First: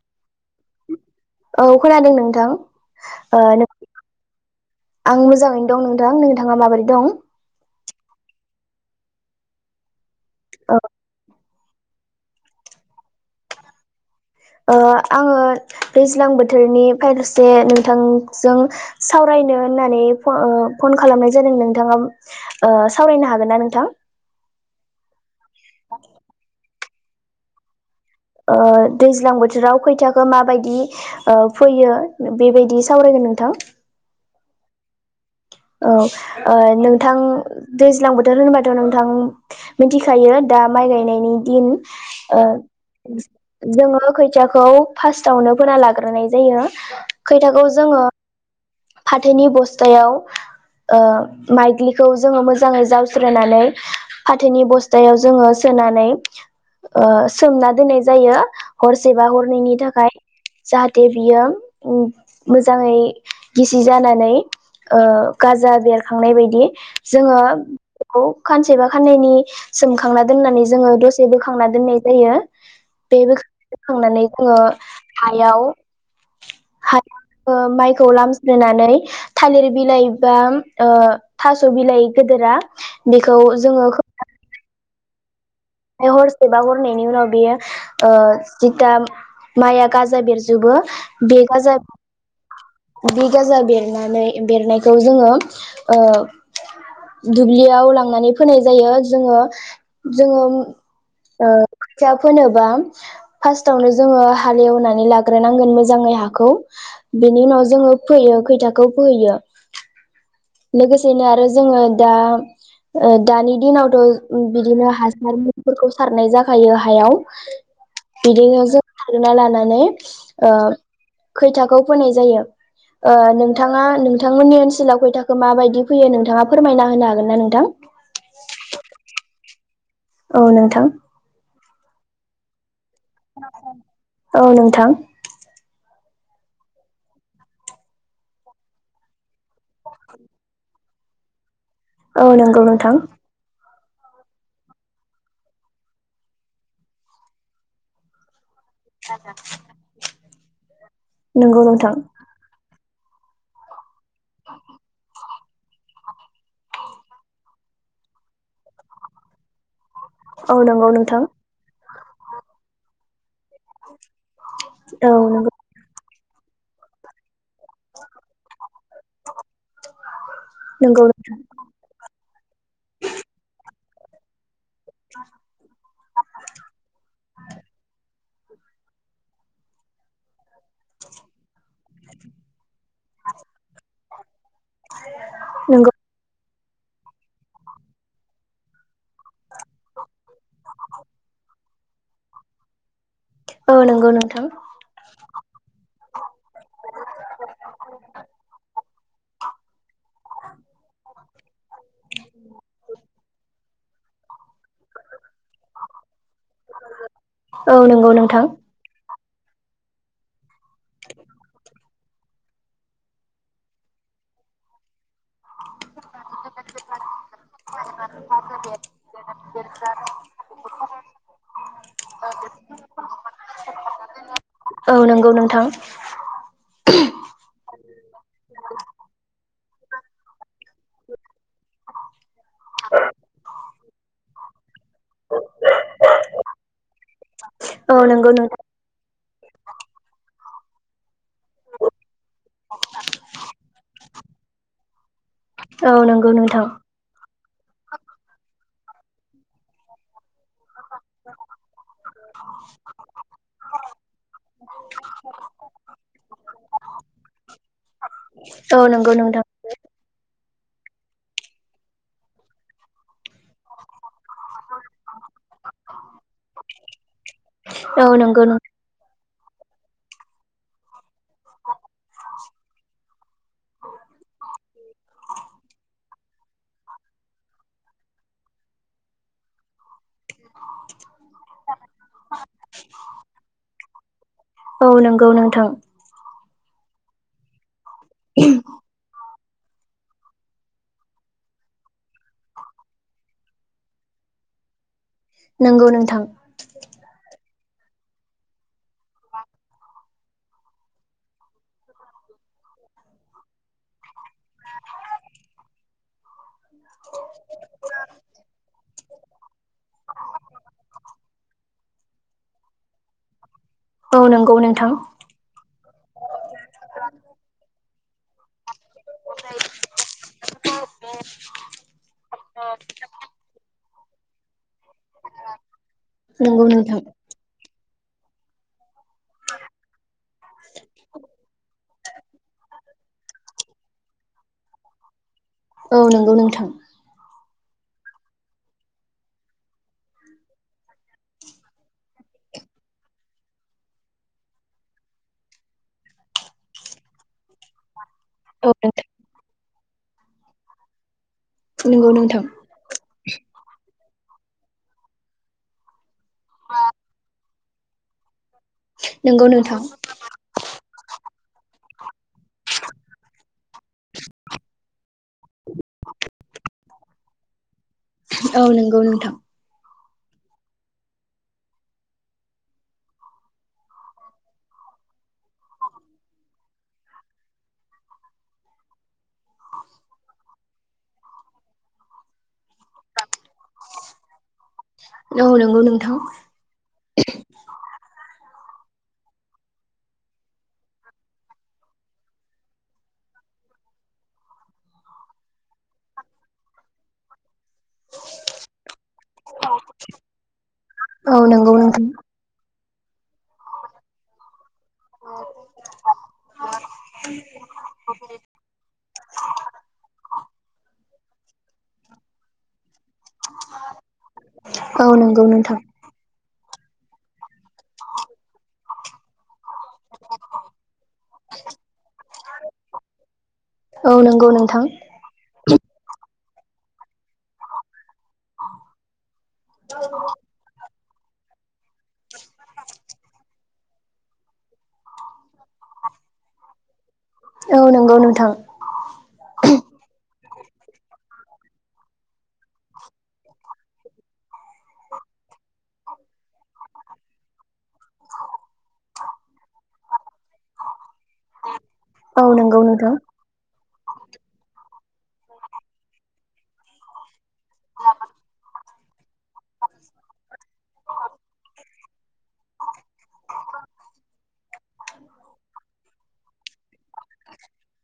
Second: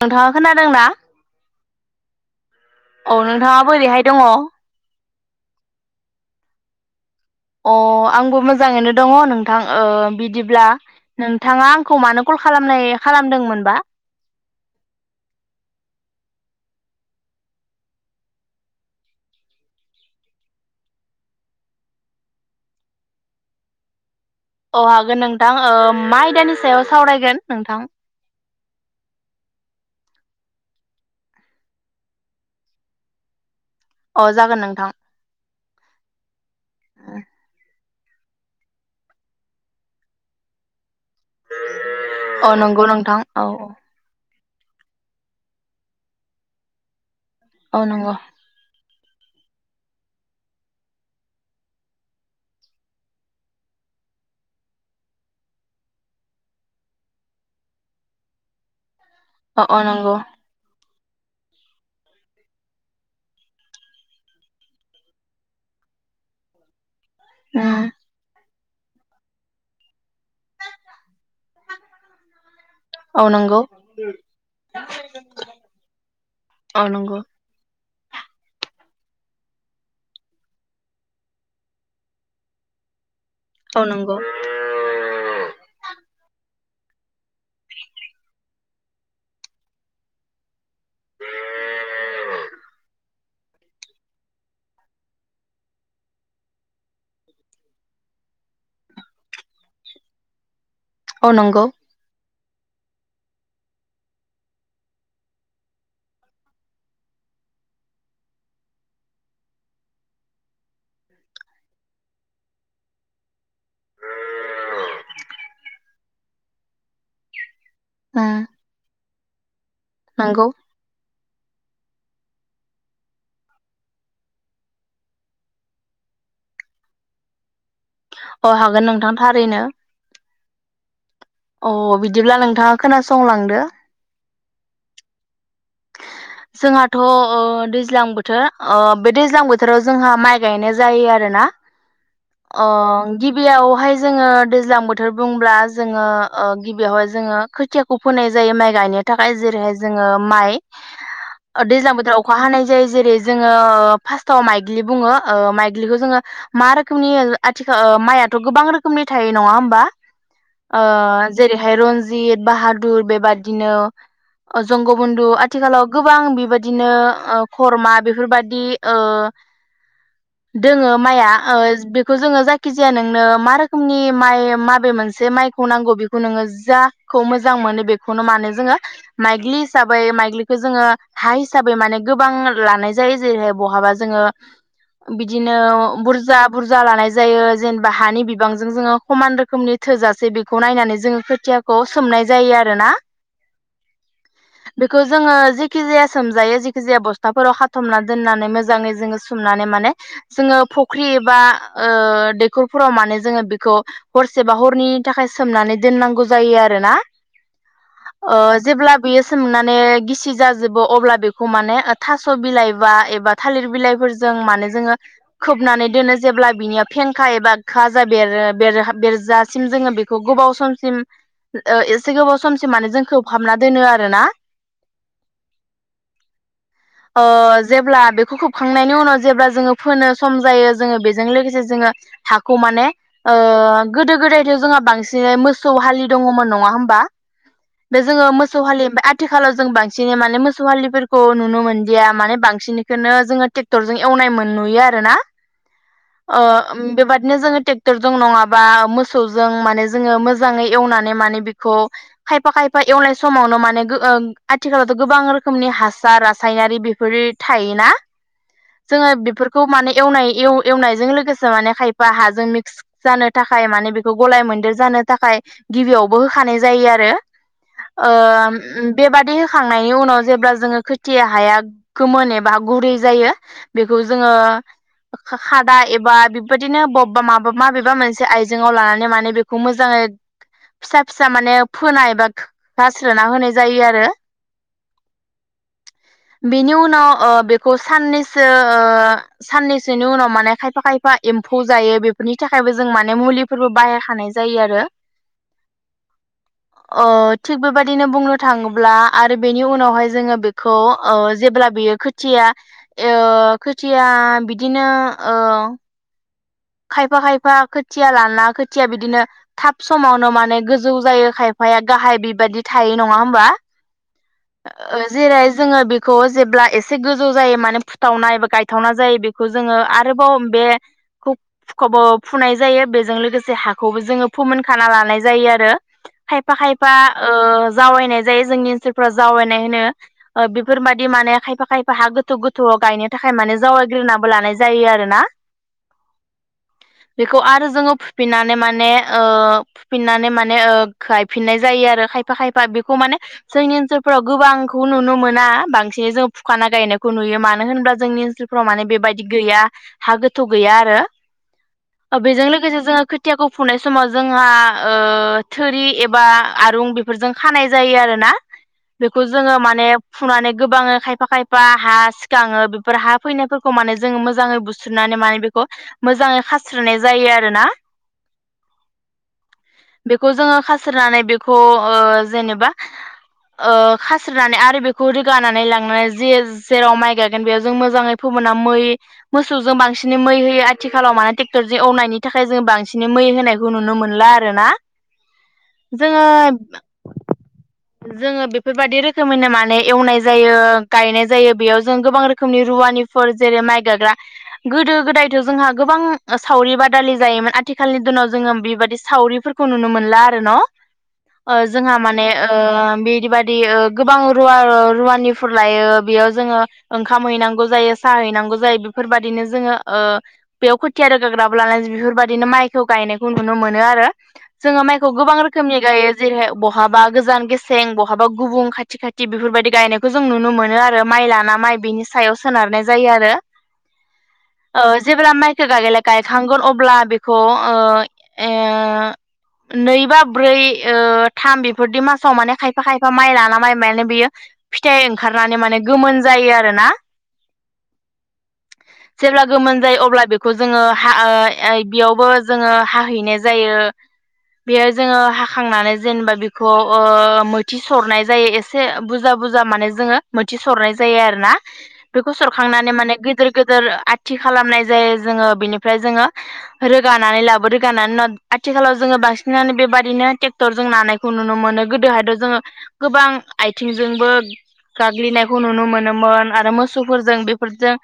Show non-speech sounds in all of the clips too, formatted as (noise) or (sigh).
नोंथाङा खोनादोंना? औ खोनादों नोंथां। औ ओ नोंथाङा बोरैहाय दङ? आं मोजाङैनो दं नोंथां। नोंथाङा माबोरै दं? अ आंबो मोजाङैनो दङ नोंथां ओ बिब बिदिब्ला नों। नोंथाङा आंखौ मानो कल खालामनाय खालामदोंमोनबा? आङो दैज्लां बोथोरनि फारसे नोंथांजों सावरायनो होननानै ओ फन खालामनाय जादों नोंथाङा ओ सावरायनो हागोनना नोंथां। अ हागोन नों थां ओ मा आइदानि सायाव सावरायगोन नोंथां। ओ दैज्लां बोथोराव खोथियाखौ मा बायदि ओ फैयो बेबायदि सावरायगोन नोंथां। अ जागोन नोंथां। औ। ओ नोंथां। दैज्लां बोथोर होनबाथ नोंथां मिथिखायो दा माइ गायनायनि नि अ नंगौ नोंथां दिन औ औ जोङो खो खोथियाखौ फास्टावनो फोना लाग्रोनाय जायो। खैथाखौ औ जोङो नंगौ फाथोनि बस्थायाव ओ माइज्लिखौ जोङो मोजाङै जावस्रोनानै फाथोनि बस्थायाव जोङो सोनानै सोमना दोननाय जायो हरसे जे बा अ हरनैयनि अ थाखाय नंगौ जाहा दे बियो मोजाङै गिसि जानानै ओ गाजा बेरखांनाय बायदि। जोङो उम बेखौ सानसेबा साननैयनि सोम खांना दोननानै जोङो दसे बोखांना दोननाय जायो बे औ नंगौ बोखांनानै जोङो हायाव औ हा नंगौ माइ खौ लामस्रोनानै थालिर बिलाइ बा ओ थास बिलाइ गिदिरा बेखौ औ जोङो नंगौ खोबनानै दोननाय (unintelligible) बा हरनायनि उनाव बेयो ओ जिथा माइआ गाजा बेरजोबो बे गोजा बे गाजा बेरनानै बेरनायखौ जोङो ओ दुब्लियाव लांनानै फोनाय जायो जोङो - जोङो औ ओ नंगौ खोथिया फोनोबा फार्स्टआवनो जोङो हाल एवनानै लाग्रोनांगोन मोजाङै हाखौ बिनि उनाव जोङो फोयो खैथाखौ फोओयो। लोगोसेनो आरो जोङो दा ओ दानि दिनावथ बिदिनो हासारफोरखौ सारनाय जाखायो हायाव। उम बिदिनो जों (unintelligible) नै नंगौ ओ खैथाखौ फोनाय जायो ओ नोंथाङा नोंथांमोननि ओनसोलाव खैथाख माबायदि फैयो नोंथाङा फोरमायना होनो हागोन ना नोंथां? अ हागोन नोंथां थारैनो औ नोंथां अ बिदिब्ला नोंथाङा खोनासंलांदो औ नोंथां। जोंहाथ ओ दैज्लां बोथोर ओ बे दैज्लां बोथोराव जोंहा माइ गायनो जायो आरो ना। औ नंगौ अ नोंथां गिबियावहाय जोङो दैज्लां बोथोर बुंब्ला जोङो ओ गिबियावहाय जोङो खोथियाखौ फोनाय जायो माइ गायनो थाखाय जेरैहाय जोङो माइ नंगौ नोंथां दैज्लां बोथोराव अखा हानाय जायो। जेरै जोङो ओ फार्स्टआव माइग्लि बुङो। ओ माइग्लिखौ जोङो मा रोखोमनि आथिखा माइआथ गोबां रोखोमनि थायो नङा होमबा? औ ओ नंगौ नोंथां जेरैहाय रन्जित बाहादुर बे बिदिनो जंग औ बन्दु नंगौ आट आथिखालाव गोबां बेबायदिनो ओ खरमा बेफोरबायदि ओ दोङो नंगौ माइया ओ बेखौ जोङो जायखिजाया नोंनो मा रो फुंनि माइ माबा बे मोनसे माइखौ नांगौ बेखौ नोङो जाखौ मोजां मोनो बेखौ खौनो मानो जोङो माइग्लि हिसाबै माइग्लि जोङो हा हिसाबै माने गोबां लानाय जा जायो जेरैहाय बहाबा जोङो बिदिनो नंगौ बुरजा बुरजा लानाय जायो जेनेबा हानि बिबांजों जोङो समान रोखोमनि थोजासे बेखौ नायनानै जोङो खोथियाखौ सोमनाय जायो आरोना। औ नोंगौ नोंथां। बेखौ जोङो जेखि जाया सोमजायो जेखि जाया बस्थाफोराव खाथबना दोननानै मोजाङै जोङो सोमनानै माने जोङो फुख्रि एबा ओ दैखरफोराव माने जोङो बेखौ। हरसेबा हरनैनि थाखाय सोमनानै दोननांगौ जायो आरोना औ नंगौ ओ नोंथां जेब्ला बेयो सोमनानै। गिसि जाजोबो अब्ला बेखौ माने थास' बिलाइ बा एबा थालिर बिलाइफोरजों माने जोङो खोबनानै दोनो जेब्ला बिनियाव फेंखा एबा खाजा बेरो बेर-बेरजासिम जोङो बेखौ गोबाव समसिम ओ एसे गोबाव समसिम माने जों खो खोबहाबना दोनो आरोना। औ नंगौ नोंथां। ओ जेब्ला बेखौ खोबखांनायनि उनाव जेब्ला जोङो फोनो सम जायो जोङो बेजों लोगोसे जोङो हाखौ माने ओ गोदो गोदायथ' जोंहा बांसिनै मोसौ हालि दङमोन नङा होमबा? औ बे जोङो नंगौ मोसौ नोंथां हालि थिखालाव जों बांसिनै माने मोसौ हालिफोरखौ। नुनो मोनदिया माने बांसिनखौनो जोङो ट्रेक्टरजों एवनाय मोन नुयो आरोना औ नंगौ नोंथां ओ बेबादिनो जोङो ट्रेक्टरजों नङाबा। मोसौजों माने जोङो मो मोजाङै एवनानै माने बिखौ खायफा खायफा एवनाय समावनो माने गो ओं आथिखालावथ गोबां रोखोमनि हासार रासायनारि बेफोर थायोना औ जोङो नंगौ नोंथां बेफोरखौ माने एवनाय एव एवनायजों लोगोसे माने खायफा हाजों मिक्स जानो थाखाय माने बेखौ गलाय मोनदेर जानो थाखाय गिबियावबो होखानाय जायो आरो औ ओ नंगौ उम बेबा बे होखांनायनि उनाव जेब्ला जोङो खोथिया हाया गोमोन एबा गुरै जायो बेखौ जोङो खा खादा एबा बेबायदिनो बबेबा माबा माबेबा मोनसे आइजेङाव लानानै माने बेखौ मोजाङै फिसा फिसा माने फोनाय बा गारस्रोना होनाय जायो आरो। औ नोंगौ नोंथां। बेनि उनाव ओ बे खौ साननैसो ओ। साननैसोनि उनाव माने खायफा खायफा एम्फौ जायो बे बिनि थाखायबो जों माने मुलि फोरबो बाहाय खानाय जायो आरो नंगौ नोंथां। ओ थिग बेबायदिनो बुंनो थाङोब्ला। आरो बेनि उनावहाय जोङो बेखौ ओ जेब्ला बेयो खोथिया ओ खोथिया बिदिनो ओ खायफा खायफा खोथिया लाना खोथिया बिदिनो थाब समावनो माने गोजौ जायो खायफाया गाहाय बिबायदि थायो नङा होमबा? औ नंगौ नोंथां ओ जेरै जोङो बेखौ जेब्ला एसे गोजौ जायो माने फुथावनाय बा गायथावना जायो बेखौ जोङो आरोबाव बे खौ खौबो फुनाय जायो बेजों लोगोसे हाखौबो जोङो फोमोन खाना लानाय जायो आरो खायफा नंगौ खायफा नोंथां ओ जावायनाय जायो जोंनि ओनसोल फोराव जावैनाय होनो बेफोरबाददि माने खायफा खायफा हा गोथौ गोथौआव गायनो थाखाय माने जावग्रोनाबो लानाय जायो आरोना औ नंगौ नोंथां। बेखौ आरो जोङो फुफिननानै माने ओ फुफिननानै माने ओ गायफिननाय जायो आरो खायफा खायफा बेखौ माने जोंनि ओनसोलफोराव गोबांखौ नुनो मोना बांसिनै जोङो फुखाना गायनायखौ नुयो मानो होनोबा जोंनि ओनसोलफोराव औ माने नोंथां बेबायदि गैया हा गोथौ गैया आरो‌ नंगौ ओ नोंथां बेजों लोगोसे जोङो खोथियाखौ फुनाय समाव जोंहा ओ थोरि एबा आरुं बेफोरजों खानाय जायो आरोना। बेखौ नंगौ जोङो नोंथां माने फुनानै गोबाङो खायफा खायफा हा सिखाङो बेफोर हा फैनायफोरखौ माने जोङो मोजाङै बुस्रुनानै माने बेखौ मोजाङै खास्रिनाय जायो आरो ना। औ नंगौ नोंथां। बेखौ जोङो खास्रिनानै बेखौ ओ जेनेबा ओ खास्रिनानै आरो बेखौ रोगानानै लांनानै जे जेराव माइ गायगोन बेयाव जों मोजाङै फोमोना मै मोसौजों बांसिनै मै होयो आ आथिखालाव माने ट्रेक्टरजों एवनायनि थाखाय जोङो बांसिन मै होनायखौ नुनो मोनला आरोना। औ नंगौ नोंथां जोङो जोङो बेफोरबादि रो रोखोमैनो माने एवनाय जायो, गायनाय जायो, बेयाव जों गोबां रोखोमनि रुवानिफोर जेरै माइ गायग्रा गोदो गोदायथ' जोंहा गोबां सावरि बादालि जायोमोन आ आथिखालनि दिनाव जोङो बेबादि सावरिफोरखौ नुनो मोनला आरो न? औ ओ नंगौ जोंहा नोंथां माने ओ बायदि बायदि गोबां रुवा रुवानिफोर लायो बेयाव जोङो ओंखाम हैनांगौ जायो, साहा हैनांगौ जायो, बेफोरबायदिनो जोङो ओ बेयाव खोथिया रोगाग्राबो लानानै बेफोरबायदिनो माइखौ गायनायखौ नुनो मोनो आरो, जोङो माइखौ औ गोबां नंगौ नोंथां रोखोमनि गायो जेरैहाय बहाबा गोजान गेसें बहाबा गुबुन खाथि खाथ बेफोरबायदि गायनायखौ जों नुनो मोनो आरो माइ लाना माइ बेनि सायाव सोनारनाय जायो आरो औ नंगौ ओ नोंथां (unintelligible) गायखांगोन अब्ला बेखौ ओ ओ नै बा ब्रै ओ थाम बि फोरदि मासाव माने खायफा खायफा माइ लाना माइ माने बियो फिथाइ ओंखारनानै माने गोमोन जायो आरोना औ नोंगौ नोंथां। जेब्ला गोमोन जायो अब्ला बेखौ जोङो हा ओ ओइ बेयावबो जोङो हाहैनाय जायो बेयो जोङो हाखांनानै जेनेबा बेखौ ओ मैथि सरनाय जायो एसे बुजा बुजा माने जोङो मोथि सरनाय जायो आरो ना बेखौ औ नंगौ सरखांनानै नोंथां माने गोदिर गोदोर आथि खालामनाय जायो जोङो बिनिफ्राय जोङो रोगानानै लाब रोगानायनि उनाव आथिखालाव जोङो बांसिनानो बेबायदिनो ट्रेक्टरजों नानायखौ नुनो मोनो गोदोहायथ ' जोङो गोबां आथिंजोंबो गाग्लिनायखौ नुनो मोनो मोन आरो मोसौफोरजों (unintelligible) जों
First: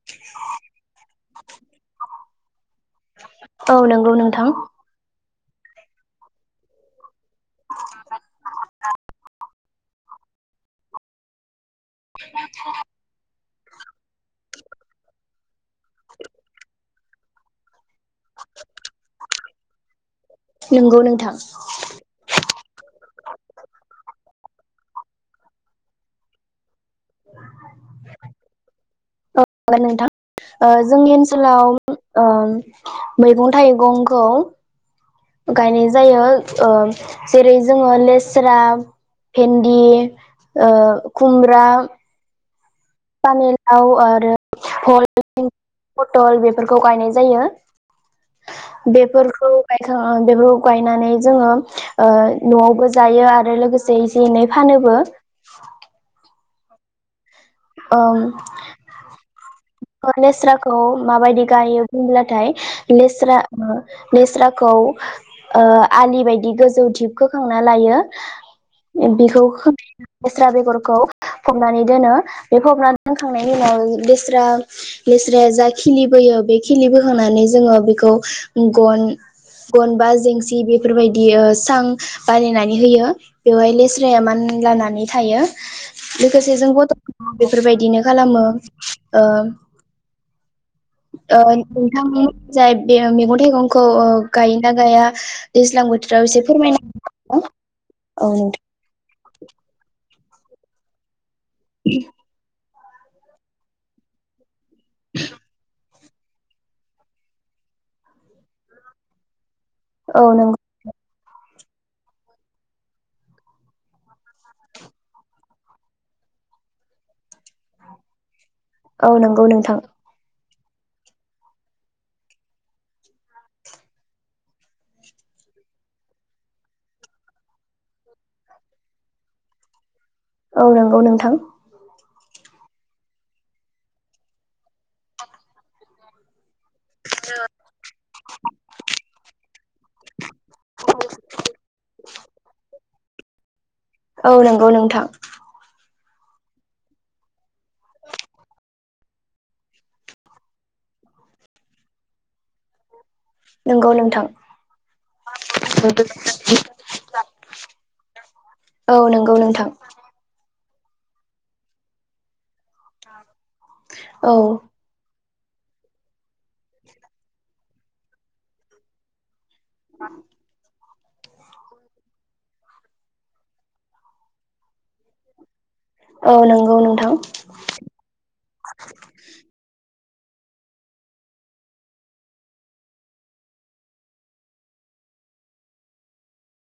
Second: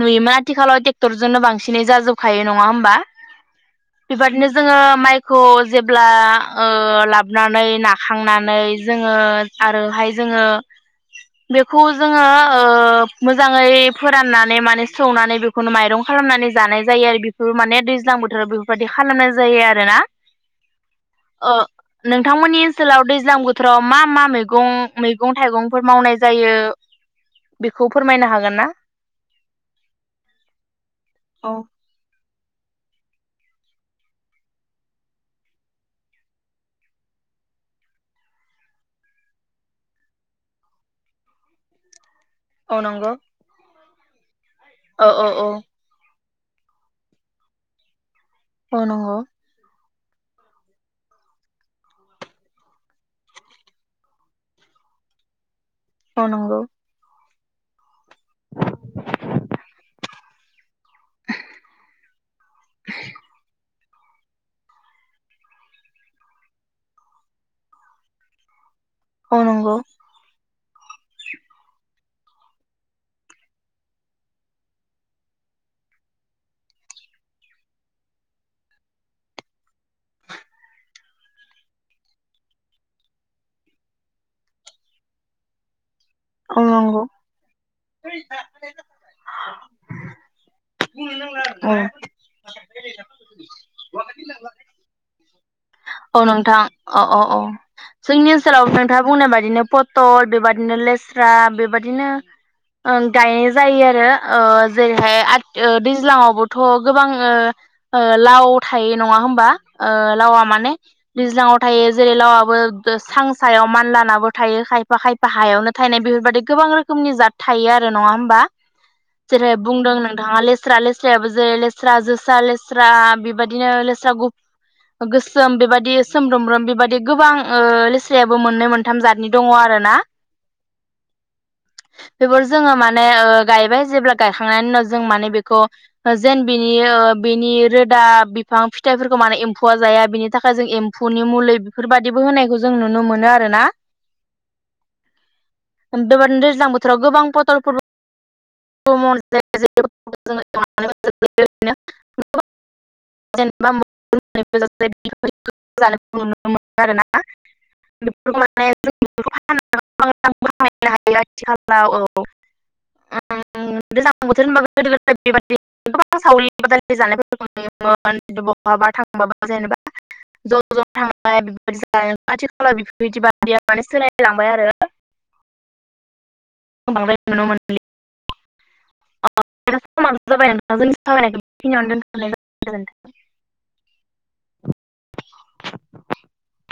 नुयोमोन आथिखालाव टेक्ट क्टरजोनो बांसिनै जाजोबखायो नङा होमबा औ नंगौ बेबायदिनो नोंथां जोङो माइ खौ जेब्ला ओ लाबोनानै नाखांनानै जोङो आरोहाय जोङो बेखौ जोङो ओ मोजाङै फोराननानै मान सौवनानै बेख खुनु माइरं खालामनानै जानाय जायो आरो बेखौ माने दैज ज्लां बोथोराव बेफोरबायदि खालामनाय जायो आरोना नंगौ नोंथां ओ नोंथांमोननि ओनसोलाव दैज्लां बोथोराव मा मा मैगं मैगं थाइगंफोर मावनाय जायो। बेखौ फोरमायनो हागोन ना? औ नोंथां ओ जोंनि औ ओनसोलाव ओ मैगं थाइगंखौ गायनाय जायो ओ जेरै जोङो लेस्रा भेन्दि ओ खुमब्रा अ नंगौ। औ आरो ओ ओ औ टल बेफोरखौ गायनाय जायो। औ नंगौ बेफोरखौ बाय ओ बेखौ गायनानै जोङो ओ न'आवबो जायो आरो लोगोसे एसे एनै फानोबो। औ नंगौ ओं। गायो बुंब्लाथाय लेस्रा लेस्राखौ ओ आलि बायदि गोजौ धिप खोखांना लायो बेखौ औ (unintelligible) नंगौ द्रा बेगरखौ फबनानै दोनो बे फबनानै दोनखांनायनि उनाव दैस्रा लेस्राया जा खिलिबोयो बे खिलि बोखांनानै जोङो बेखौ गन गन बा जोंसि बेफोरबायदि ओ सां बानायनानै होयो बेवहाय लेस्राया मानलानानै थायो। लोगोसे औ जों नंगौ (unintelligible) बेफोरबायदिनो खालामो ओम ओ औ नोंथांनि जाय बे मैगं थाइगंखौ गायोना गाया दैज्लां औ बोथोराव एसे नोंथां फोरमायना औ औ औ हो। जोंनि औ नोंथां ओनसोलाव नोंथाङा बुंनाय बायदिनो पटल बेबायदिनो लेस स्रा बेबादिनो ओं गायनाय जायो आरो ओ जेरै हाय आत ओ दैज्लाङावबोथ गोबां ओ ओ लाव थायो नङा होमबा? ओ औ लाव आ नंगौ दैज्लाङाव थायो जेरै लावाबो जोस्रां सायाव मानलानाबो थायो खायफा खायफा हायावनो थायनाय बेफोरबायदि गोबां रोखोमनि जाथ थायो आरो नङा होमबा औ नंगौ जेरै नोंथां बुंदों नोंथाङा लेस स्रा लेस्रायाबो जेरै लेस्रा जोसा लेस्रा बेबायदिनो लेस्रा गुफ गोस सोम बेबायदि सोमब्रोमब्रोम बेबायदि गोबां लेस्रायाबो मोननै मोनथाम जादनि दङ आरोना औ नंगौ नोंथां बेफोर जोङो माने ओ गायबाय जेब्ला गायखांनायनि उनाव जों माने बेखौ जेन बिनि ओ बिनि रोदा बिफां फिथाइफोरखौ माने एम्फौआ जाया बिनि थाखाय जों एम्फौनि मुलि बेफोरबायदिबो होनायखौ जों नु नो मोनो आरो ना औ नंगौ नोंथां (unintelligible) दैज्लां बोथोराव गोबां पथलफोर (unintelligible) जेनबा (unintelligible) नंगौ (unintelligible) नोंथां आरो ना (unintelligible) बेफोर माने औ नंगौ नोंथां फाहायनो हायो आथिखालाव औ ओ आं गोजां औ बोथोर होनबो गोदो गोदय बेबादि गोबां सावलि बादालि जानायफोरखौ नुयोमोन बहाबा थांबाबा जेनेब ज ज थांबाय बेफोबादि जानो आथिखालाव बेफोरबायदि बादिया माने सोलायलांबाय आरो औ नंगौ नोंथां बुंबावनाय नुनो मोन (unintelligible) (unintelligible)